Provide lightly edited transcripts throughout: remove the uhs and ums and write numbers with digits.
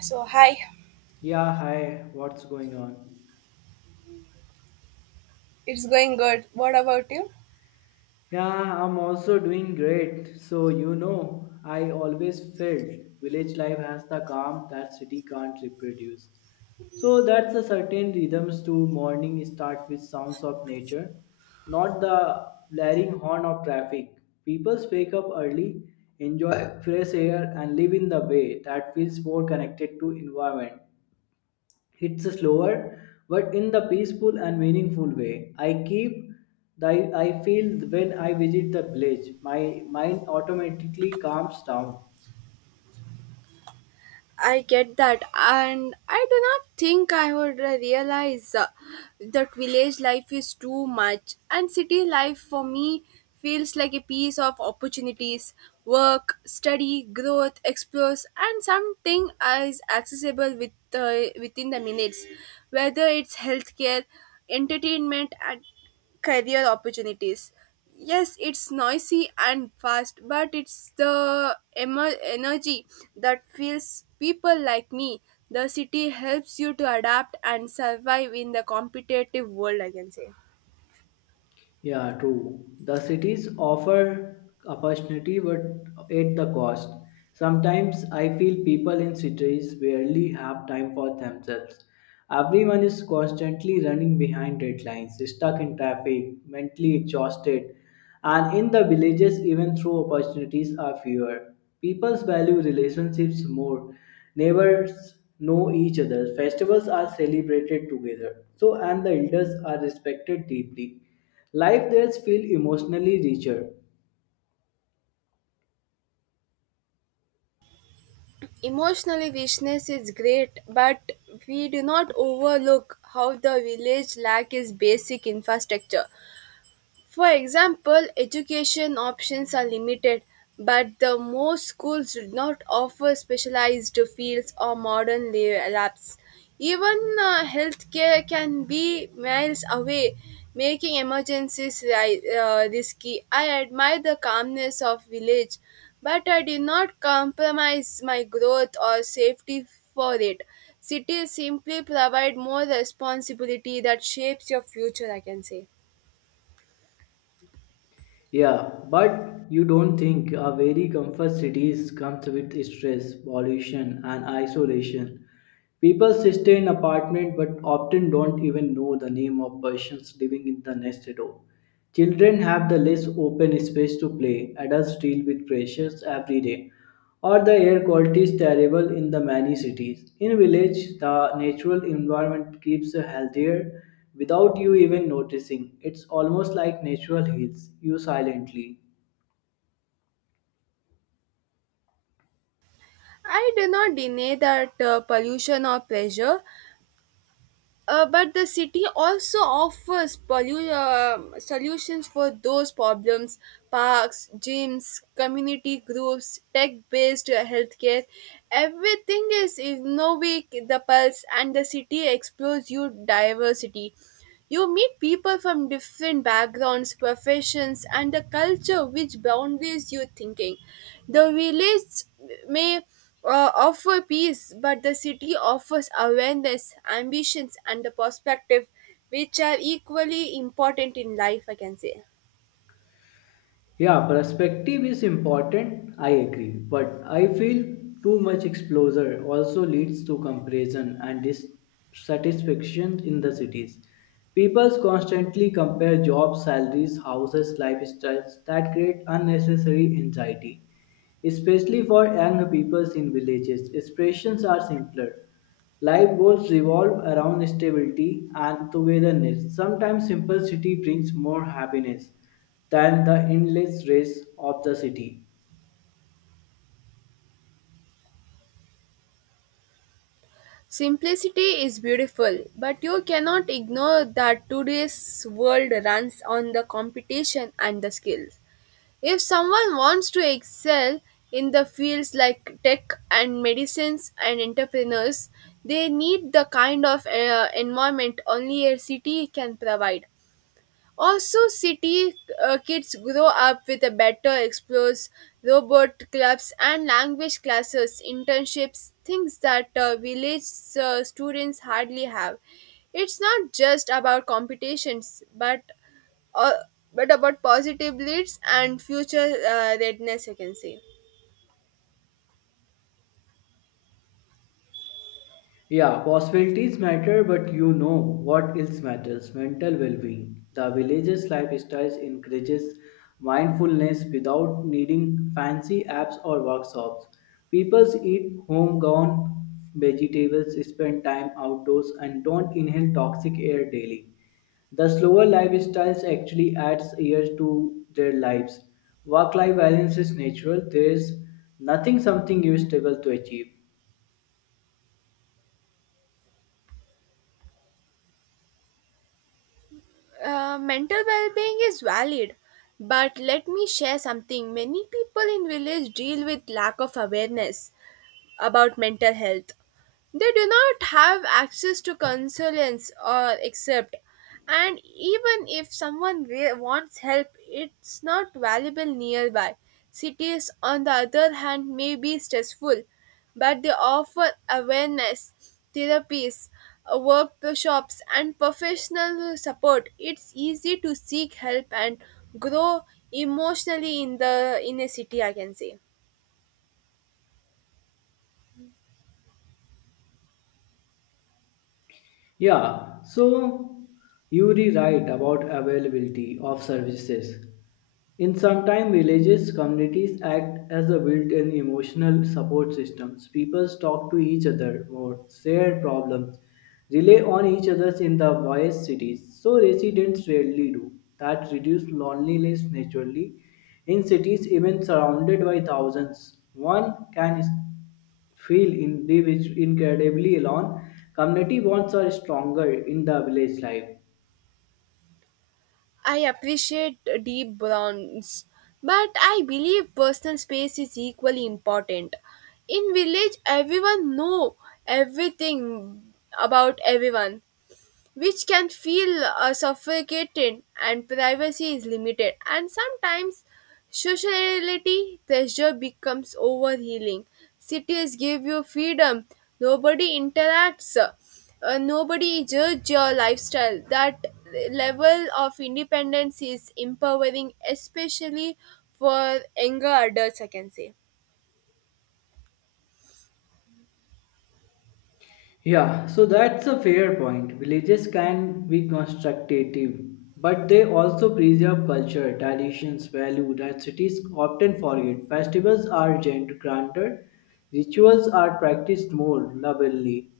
So, hi, Yeah, hi, what's going on? it's going good. What about you? Yeah, I'm also doing great. So, you know, I always felt village life has the calm that city can't reproduce. So, that's a certain rhythms to morning start with sounds of nature, not the blaring horn of traffic. People wake up early, enjoy fresh air, and live in the way that feels more connected to environment. It's slower, but in the peaceful and meaningful way. I keep the I feel when I visit the village, my mind automatically calms down. I get that, and I do not think I would realize that village life is too much, and city life for me feels like a piece of opportunities, work, study, growth, explores, and something is accessible with within the minutes, whether it's healthcare, entertainment, and career opportunities. Yes, it's noisy and fast, but it's the energy that fuels people like me. The city helps you to adapt and survive in the competitive world, I can say. Yeah, true. The cities offer opportunity but at the cost. Sometimes I feel people in cities barely have time for themselves. Everyone is constantly running behind deadlines, stuck in traffic, mentally exhausted, and in the villages, even though opportunities are fewer. People value relationships more. Neighbors know each other. Festivals are celebrated together. So, and the elders are respected deeply. Life there feel emotionally richer. Emotionally, richness is great, but we do not overlook how the village lack is basic infrastructure. For example, education options are limited, but the most schools do not offer specialized fields or modern labs. Even healthcare can be miles away, making emergencies risky. I admire the calmness of village, but I did not compromise my growth or safety for it. Cities simply provide more responsibility that shapes your future, I can say. Yeah, but you don't think a very comfort cities comes with stress, pollution, and isolation. People stay in apartment but often don't even know the name of persons living in the next door. Children have the less open space to play. Adults deal with pressures every day, or the air quality is terrible in the many cities. In village, the natural environment keeps you healthier without you even noticing. It's almost like nature heals you silently. I do not deny that pollution or pressure, but the city also offers solutions for those problems. Parks, gyms, community groups, tech based healthcare. Everything is innovative, the pulse, and the city explores your diversity. You meet people from different backgrounds, professions, and a culture which boundaries your thinking. The village may offer peace, but the city offers awareness, ambitions, and the perspective, which are equally important in life, I can say. Yeah, perspective is important, I agree, but I feel too much exposure also leads to comparison and dissatisfaction in the cities. People constantly compare jobs, salaries, houses, lifestyles that create unnecessary anxiety. Especially for young people in villages, expressions are simpler. Life goals revolve around stability and togetherness. Sometimes simplicity brings more happiness than the endless race of the city. Simplicity is beautiful, but you cannot ignore that today's world runs on the competition and the skills. If someone wants to excel in the fields like tech and medicines and entrepreneurs, they need the kind of environment only a city can provide. Also, city kids grow up with a better explores, robot clubs, and language classes, internships, things that village students hardly have. It's not just about competitions, but uh, but about positive leads and future readiness, I can say. Yeah, possibilities matter, but you know what else matters mental well being. The village's lifestyles encourages mindfulness without needing fancy apps or workshops. People eat homegrown vegetables, spend time outdoors, and don't inhale toxic air daily. The slower lifestyles actually adds years to their lives. Work-life balance is natural. There is nothing something you struggle to achieve. Mental well-being is valid, but let me share something many people in village deal with lack of awareness about mental health. They do not have access to consultants or accept. And even if someone wants help, it's not valuable nearby. Cities, on the other hand, may be stressful, but they offer awareness, therapies, workshops, and professional support. It's easy to seek help and grow emotionally in the in a city. I can say. Yeah, so Yuri, are right about availability of services. In some time, villages, communities act as a built-in emotional support systems. People talk to each other more, share problems, rely on each other in the vast cities. So residents rarely do. That reduce loneliness naturally. In cities, even surrounded by thousands, one can feel incredibly alone. Community bonds are stronger in the village life. I appreciate deep browns, but I believe personal space is equally important. In village, everyone know everything about everyone, which can feel suffocated, and privacy is limited, and sometimes sociality pressure becomes overhealing. Cities give you freedom. Nobody interacts, nobody judge your lifestyle. That level of independence is empowering, especially for younger adults, I can say. Yeah, so that's a fair point. Villages can be constructive, but they also preserve culture, traditions, values that cities often forget. Festivals are granted, rituals are practiced more lovingly,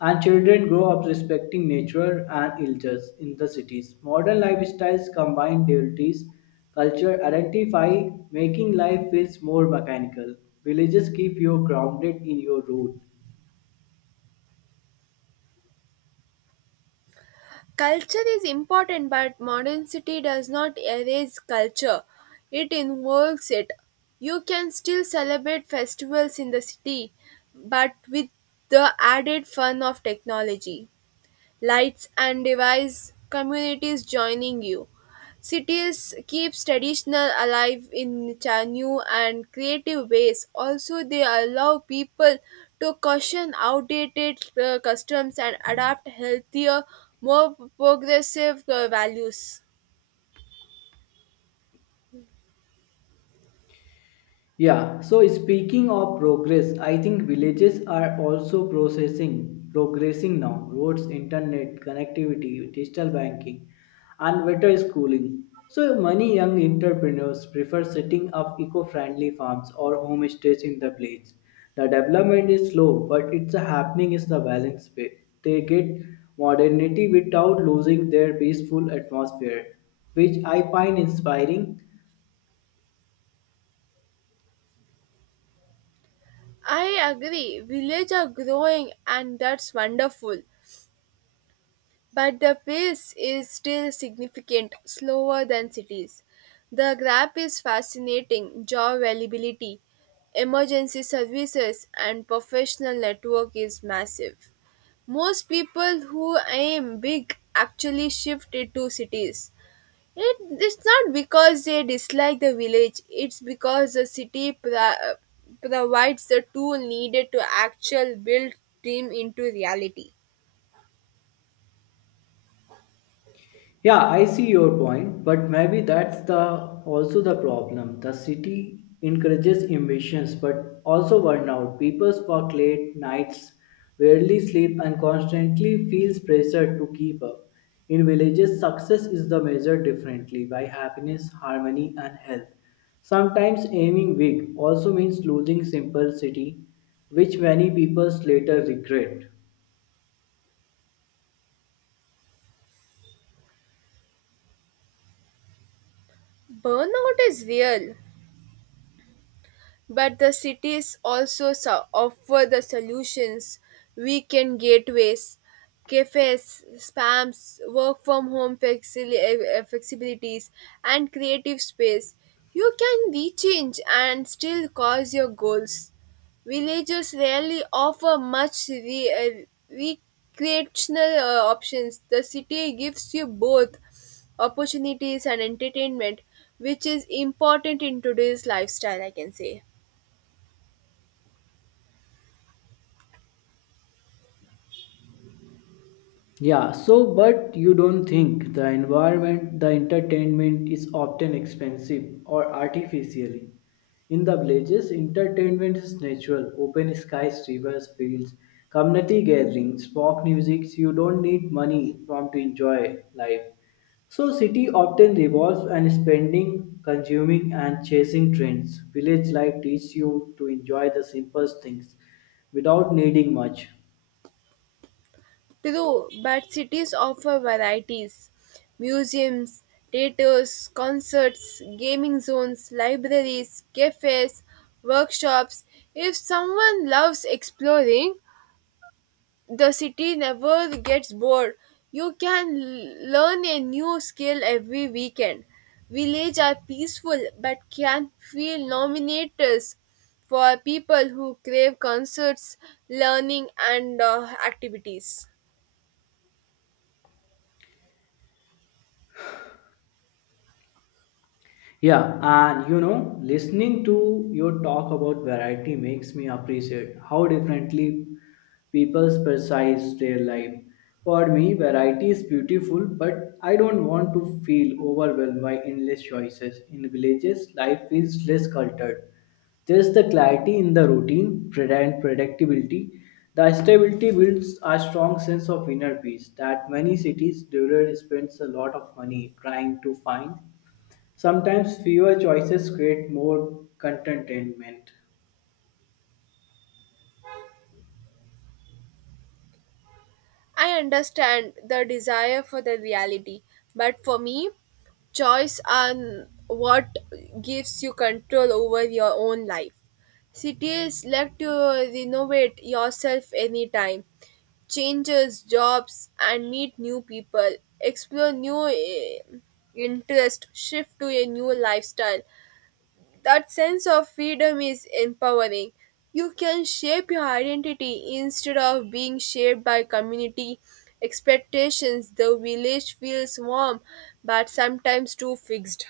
and children grow up respecting nature and elders in the cities. Modern lifestyles combine duties, culture, identify, making life feels more mechanical. Villages keep you grounded in your root. Culture is important, but modernity does not erase culture, it involves it. You can still celebrate festivals in the city, but with the added fun of technology, lights, and device communities joining you. Cities keeps traditional alive in new and creative ways. Also, they allow people to caution outdated customs and adapt healthier, more progressive values. Yeah, so speaking of progress, I think villages are also processing progressing now. Roads, internet, connectivity, digital banking, and better schooling. So many young entrepreneurs prefer setting up eco-friendly farms or homestays in the village. The development is slow, but it's a happening is the balance way. They get modernity without losing their peaceful atmosphere, which I find inspiring. I agree. Villages are growing, and that's wonderful. But the pace is still significant, slower than cities. The graph is fascinating job availability, emergency services, and professional network is massive. Most people who aim big actually shift it to cities. It's not because they dislike the village, it's because the city provides the tool needed to actually build dream into reality. Yeah, I see your point, but maybe that's the also the problem. The city encourages emissions but also burnout. People work late nights, rarely sleep and constantly feels pressure to keep up. In villages, success is the measured differently by happiness, harmony and health. Sometimes aiming big also means losing simplicity, which many people later regret. Burnout is real, but the cities also offer the solutions, weekend gateways, cafes spams, work from home flexibilities, and creative space. You can rechange and still cause your goals. Villages rarely offer much recreational options. The city gives you both opportunities and entertainment, which is important in today's lifestyle, I can say. Yeah, so but you don't think the environment, the entertainment is often expensive or artificially. In the villages, entertainment is natural, open skies, rivers, fields, community gatherings, folk music, you don't need money from to enjoy life. So city often revolves and spending, consuming and chasing trends. Village life teaches you to enjoy the simplest things without needing much. True, but cities offer varieties, museums, theaters, concerts, gaming zones, libraries, cafes, workshops. If someone loves exploring, the city never gets bored. You can learn a new skill every weekend. Villages are peaceful but can feel nominators for people who crave concerts, learning, and activities. Yeah, and you know, listening to your talk about variety makes me appreciate how differently people's perceive their life. For me, variety is beautiful, but I don't want to feel overwhelmed by endless choices. In villages, life feels less cultured. There's the clarity in the routine and predictability. The stability builds a strong sense of inner peace that many cities' dweller spends a lot of money trying to find. Sometimes fewer choices create more contentment. I understand the desire for the reality, but for me, choice on what gives you control over your own life. Cities let you renovate yourself anytime, changes jobs and meet new people, explore new interest, shift to a new lifestyle. That sense of freedom is empowering. You can shape your identity instead of being shaped by community expectations. The village feels warm, but sometimes too fixed.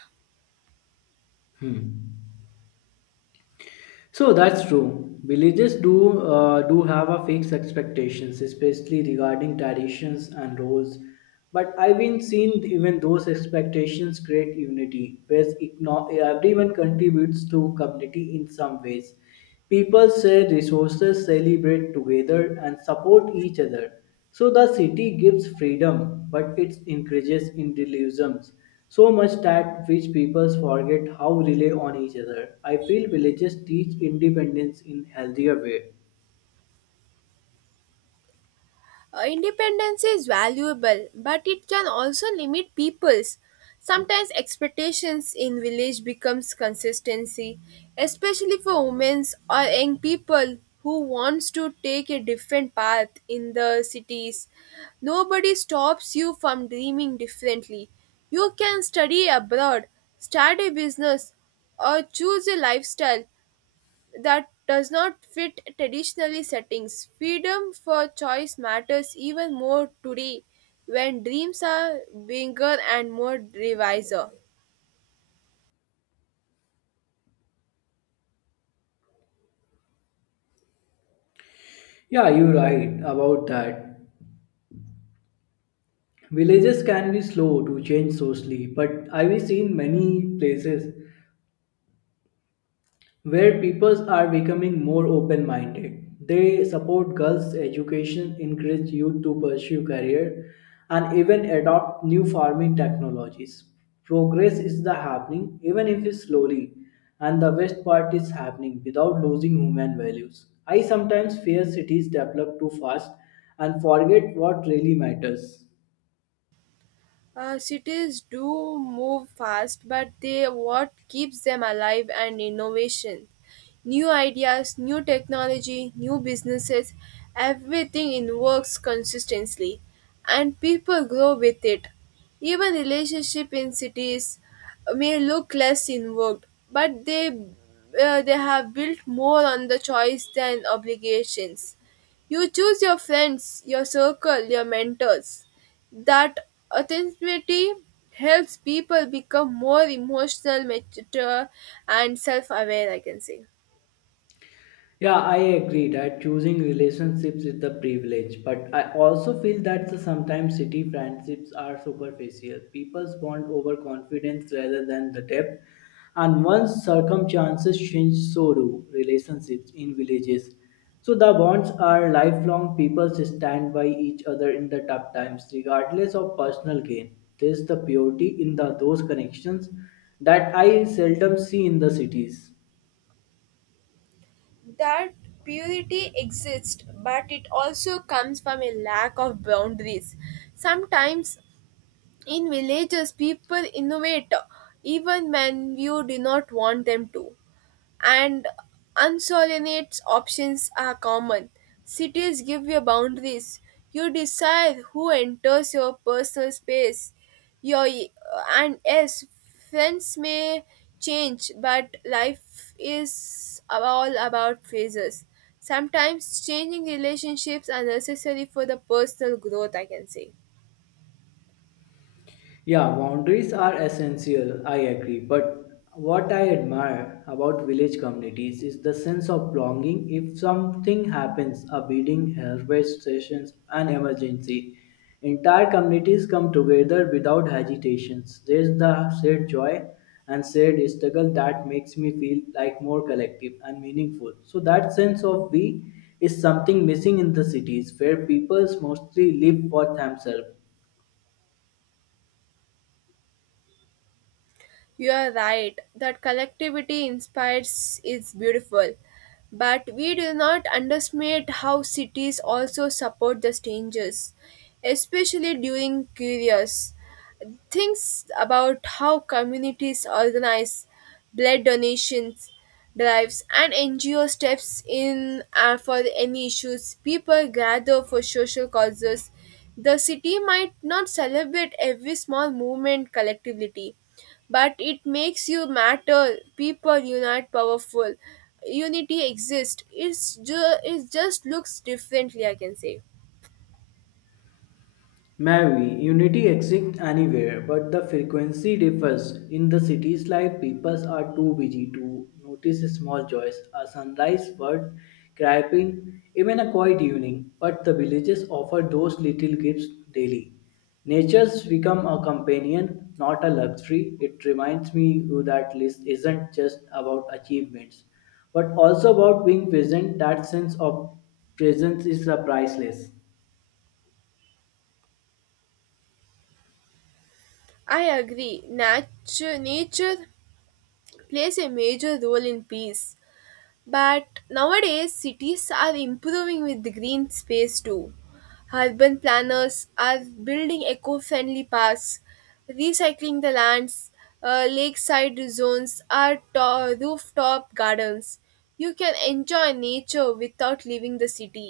Hmm. So that's true. Villages do have a fixed expectations, especially regarding traditions and roles. But I've been seen even those expectations create unity, whereas everyone contributes to community in some ways. People share resources, celebrate together, and support each other. So the city gives freedom, but it encourages individualisms so much that which people forget how rely on each other. I feel villages teach independence in healthier way. Independence is valuable, but it can also limit people's. Sometimes expectations in village becomes consistency, especially for women or young people who wants to take a different path in the cities. Nobody stops you from dreaming differently. You can study abroad, start a business, or choose a lifestyle that does not fit traditionally settings. Freedom for choice matters even more today when dreams are bigger and more divisive. Yeah, you're right about that. Villages can be slow to change socially, but I've seen many places where people are becoming more open minded. They support girls' education, encourage youth to pursue career, and even adopt new farming technologies. Progress is the happening, even if it's slowly, and the best part is happening without losing human values. I sometimes fear cities develop too fast and forget what really matters. Cities do move fast, but they what keeps them alive and innovation. New ideas, new technology, new businesses, everything in works consistently, and people grow with it. Even relationship in cities may look less involved, but they have built more on the choice than obligations. You choose your friends, your circle, your mentors. That authenticity helps people become more emotional, mature, and self aware, I can say. Yeah, I agree that choosing relationships is the privilege, but I also feel that the sometimes city friendships are superficial. People bond over confidence rather than the depth, and once circumstances change, so do relationships in villages. So the bonds are lifelong. People stand by each other in the tough times, regardless of personal gain. There's the purity in the those connections that I seldom see in the cities. That purity exists, but it also comes from a lack of boundaries. Sometimes in villages, people innovate even when you do not want them to. And unsolinates options are common. Cities give you boundaries. You decide who enters your personal space. Your, and yes, friends may change, but life is all about phases. Sometimes changing relationships are necessary for the personal growth, I can say. Yeah, boundaries are essential, I agree. But what I admire about village communities is the sense of belonging. If something happens, a beating, harvest sessions, an emergency, entire communities come together without hesitations. There's the shared joy and shared struggle that makes me feel like more collective and meaningful. So that sense of we is something missing in the cities where people mostly live for themselves. You are right that collectivity inspires is beautiful, but we do not underestimate how cities also support the strangers, especially during curious things about how communities organize blood donations drives and NGO steps in for any issues. People gather for social causes. The city might not celebrate every small movement collectively, but it makes you matter. People unite powerful. Unity exists, it just looks differently, I can say. Mary, unity exists anywhere, but the frequency differs. In the city's life, people are too busy to notice small joys, a sunrise bird chirping, even a quiet evening. But the villages offer those little gifts daily. Nature's become a companion, not a luxury. It reminds me that list isn't just about achievements, but also about being present. That sense of presence is priceless. I agree, nature plays a major role in peace. But nowadays, cities are improving with the green space too. Urban planners are building eco friendly parks, recycling the lands, lakeside zones, rooftop gardens. You can enjoy nature without leaving the city.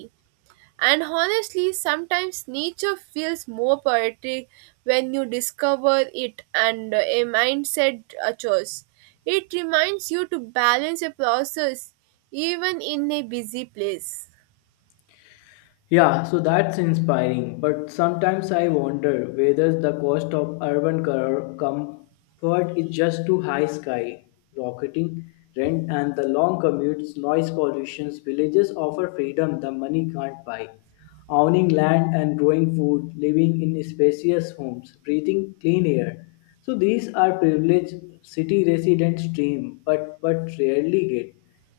And honestly, sometimes nature feels more poetic when you discover it and a mindset a choice. It reminds you to balance a process even in a busy place. Yeah, so that's inspiring, but sometimes I wonder whether the cost of urban comfort is just too high sky rocketing rent and the long commutes, noise pollution. Villages offer freedom the money can't buy. Owning land and growing food, living in spacious homes, breathing clean air. So these are privileged city residents dream, but rarely get.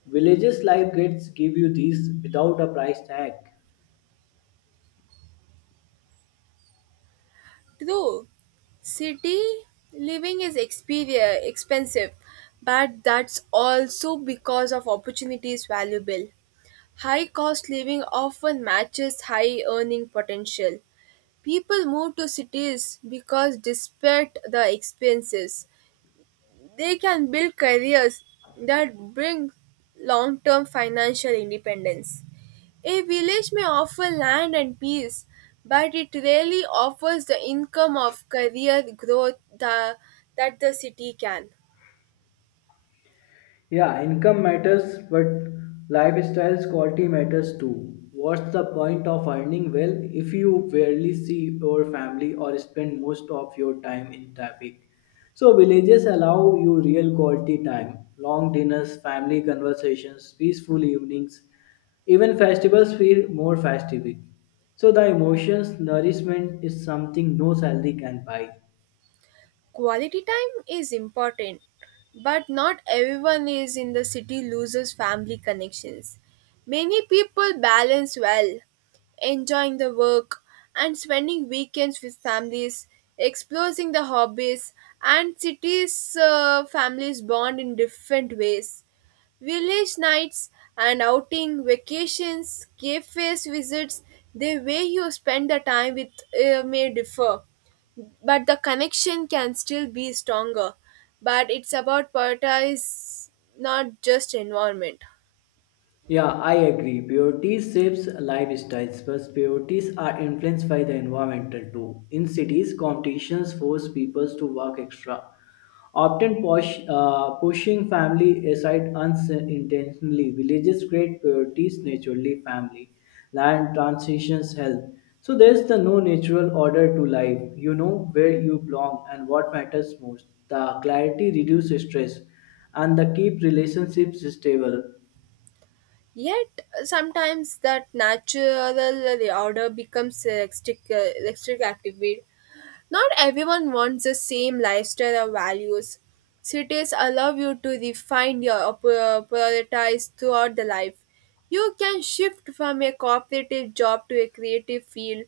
Villages life gets give you these without a price tag. True, city living is expensive, but that's also because of opportunities valuable. High cost living often matches high earning potential. People move to cities because, despite the expenses, they can build careers that bring long term financial independence. A village may offer land and peace, but it rarely offers the income of career growth that the city can. Yeah, income matters, but lifestyle's quality matters too. What's the point of earning well if you barely see your family or spend most of your time in traffic? So, villages allow you real quality time, long dinners, family conversations, peaceful evenings, even festivals feel more festive. So, the emotions, nourishment is something no salary can buy. Quality time is important, but not everyone is in the city loses family connections. Many people balance well, enjoying the work and spending weekends with families, exploring the hobbies, and cities' families bond in different ways. Village nights and outing, vacations, cafes visits, the way you spend the time with may differ, but the connection can still be stronger. But it's about prioritize, not just environment. Yeah, I agree. Priorities shapes lifestyles, but priorities are influenced by the environmental too. In cities, competitions force people to work extra, often pushing family aside unintentionally. Villages create priorities naturally, family, land, transitions, health. So there's the no natural order to life. You know where you belong and what matters most. The clarity reduces stress and the keep relationships stable. Yet sometimes that natural order becomes electric, electric activity. Not everyone wants the same lifestyle or values. Cities allow you to refine your priorities throughout the life. You can shift from a cooperative job to a creative field,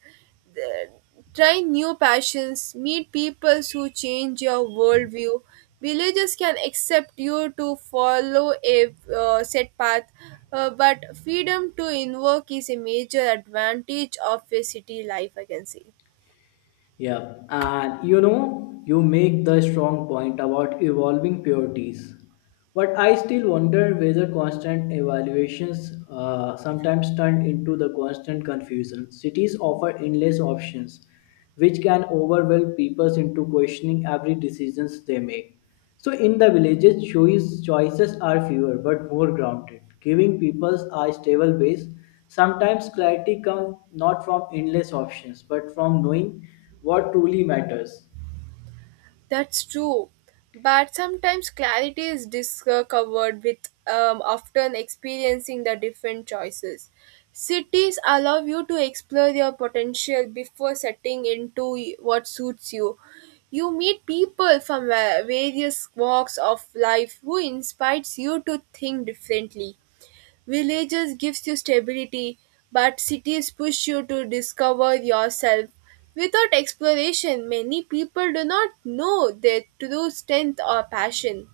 th- try new passions, meet people who change your worldview. Villages can accept you to follow a set path, but freedom to invoke is a major advantage of a city life, I can say. Yeah, and you know, you make the strong point about evolving purities. But I still wonder whether constant evaluations sometimes turn into the constant confusion. Cities offer endless options, which can overwhelm people into questioning every decisions they make. So in the villages, choices are fewer but more grounded, giving people a stable base. Sometimes clarity comes not from endless options but from knowing what truly matters. That's true. But sometimes clarity is discovered with often experiencing the different choices. Cities allow you to explore your potential before setting into what suits you. You meet people from various walks of life who inspires you to think differently. Villages gives you stability, but cities push you to discover yourself. Without exploration, many people do not know their true strength or passion.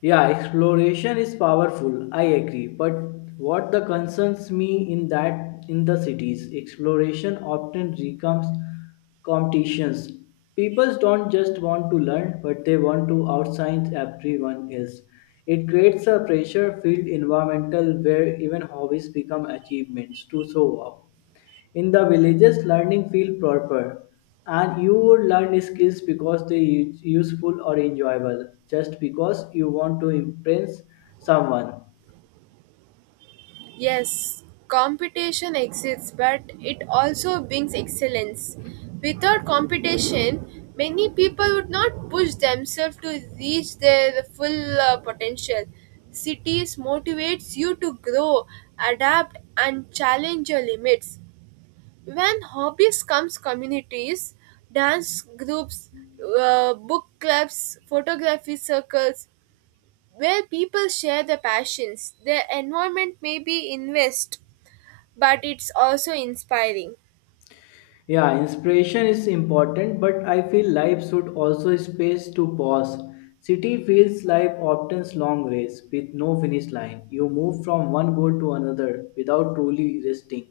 Yeah, exploration is powerful, I agree. But what the concerns me in that in the cities, exploration often becomes competitions. People don't just want to learn, but they want to outshine everyone else. It creates a pressure filled environmental where even hobbies become achievements to show off. In the villages, learning feel proper, and you would learn skills because they useful or enjoyable, just because you want to impress someone. Yes, competition exists, but it also brings excellence. Without competition, many people would not push themselves to reach their full potential. Cities motivates you to grow, adapt, and challenge your limits. When hobbies comes communities, dance groups, book clubs, photography circles, where people share their passions. Their environment may be invest, but it's also inspiring. Yeah, inspiration is important, but I feel life should also space to pause. City feels life often's long race with no finish line. You move from one goal to another without truly resting.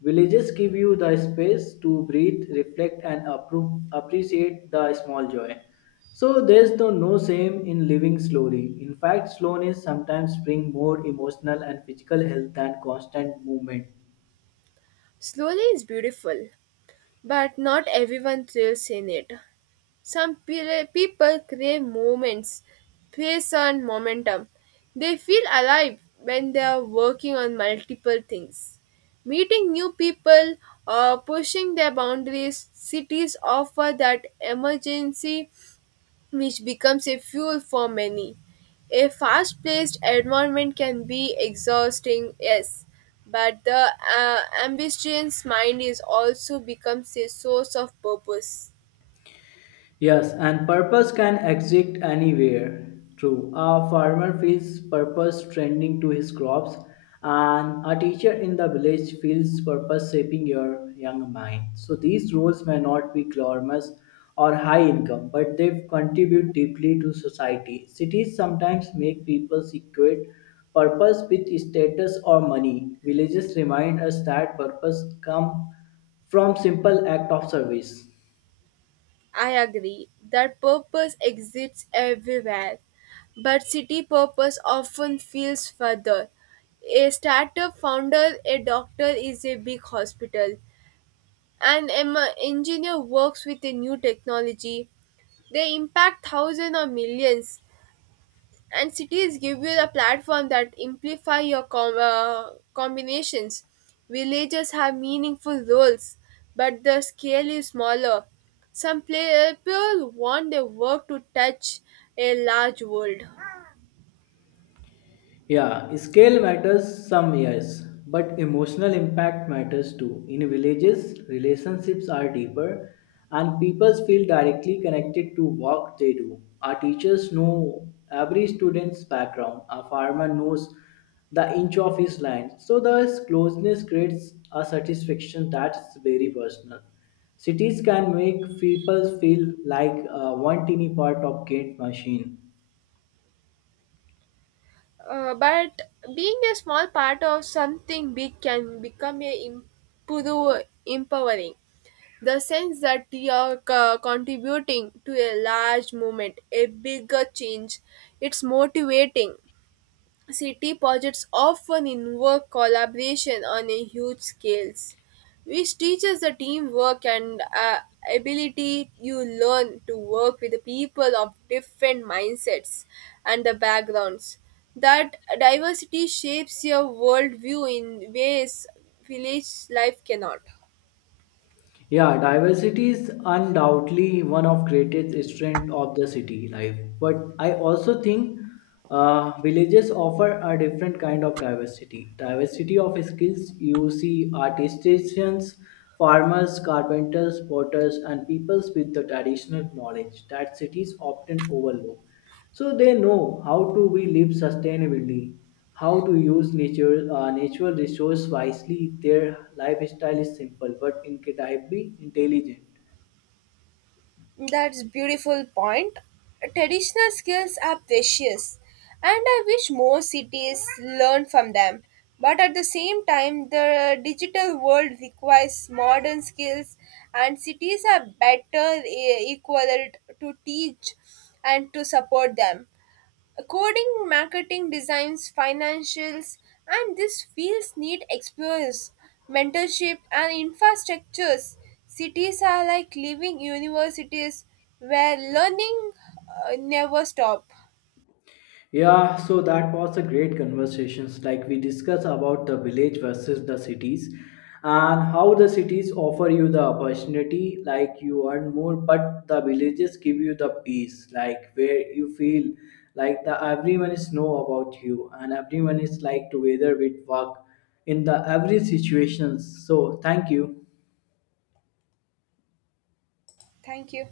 Villages give you the space to breathe, reflect, and appreciate the small joy. So there's no shame in living slowly. In fact, slowness sometimes brings more emotional and physical health than constant movement. Slowly is beautiful, but not everyone thrills in it. Some people crave moments, pace, and momentum. They feel alive when they are working on multiple things. Meeting new people or pushing their boundaries, cities offer that emergency which becomes a fuel for many. A fast paced environment can be exhausting, yes, but the ambitious mind is also becomes a source of purpose. Yes, and purpose can exist anywhere. True. A farmer feels purpose tending to his crops, and a teacher in the village feels purpose shaping your young mind. So these roles may not be glamorous or high income, but they contribute deeply to society. Cities sometimes make people equate purpose with status or money. Villages remind us that purpose comes from simple act of service. I agree that purpose exists everywhere, but city purpose often feels further. A startup founder, a doctor is a big hospital, and an engineer works with a new technology. They impact thousands or millions, and cities give you the platform that amplify your combinations. Villages have meaningful roles, but the scale is smaller. Some people want their work to touch a large world. Yeah, scale matters some years, but emotional impact matters too. In villages, relationships are deeper and people feel directly connected to what they do. Our teachers know every student's background, a farmer knows the inch of his land. So the closeness creates a satisfaction that's very personal. Cities can make people feel like one teeny part of great machine. But being a small part of something big can become a empowering, the sense that you're contributing to a large movement, a bigger change. It's motivating. City projects often involve collaboration on a huge scales, which teaches the teamwork and ability. You learn to work with people of different mindsets and the backgrounds. That diversity shapes your worldview in ways village life cannot. Yeah, diversity is undoubtedly one of greatest strength of the city life. But I also think villages offer a different kind of diversity. Diversity of skills you see artisans, farmers, carpenters, potters, and peoples with the traditional knowledge that cities often overlook, so they know how to we live sustainably, how to use nature natural resource wisely. Their lifestyle is simple but incredibly intelligent. That's beautiful point. Traditional skills are precious, and I wish more cities learn from them. But at the same time, the digital world requires modern skills, and cities are better equipped to teach and to support them. Coding, marketing, designs, financials, and these fields need experts, mentorship, and infrastructures. Cities are like living universities where learning never stop. Yeah, so that was a great conversations like we discussed about the village versus the cities and how the cities offer you the opportunity like you earn more but the villages give you the peace like where you feel like the everyone is know about you and everyone is like together with work in the every situations. So thank you. Thank you.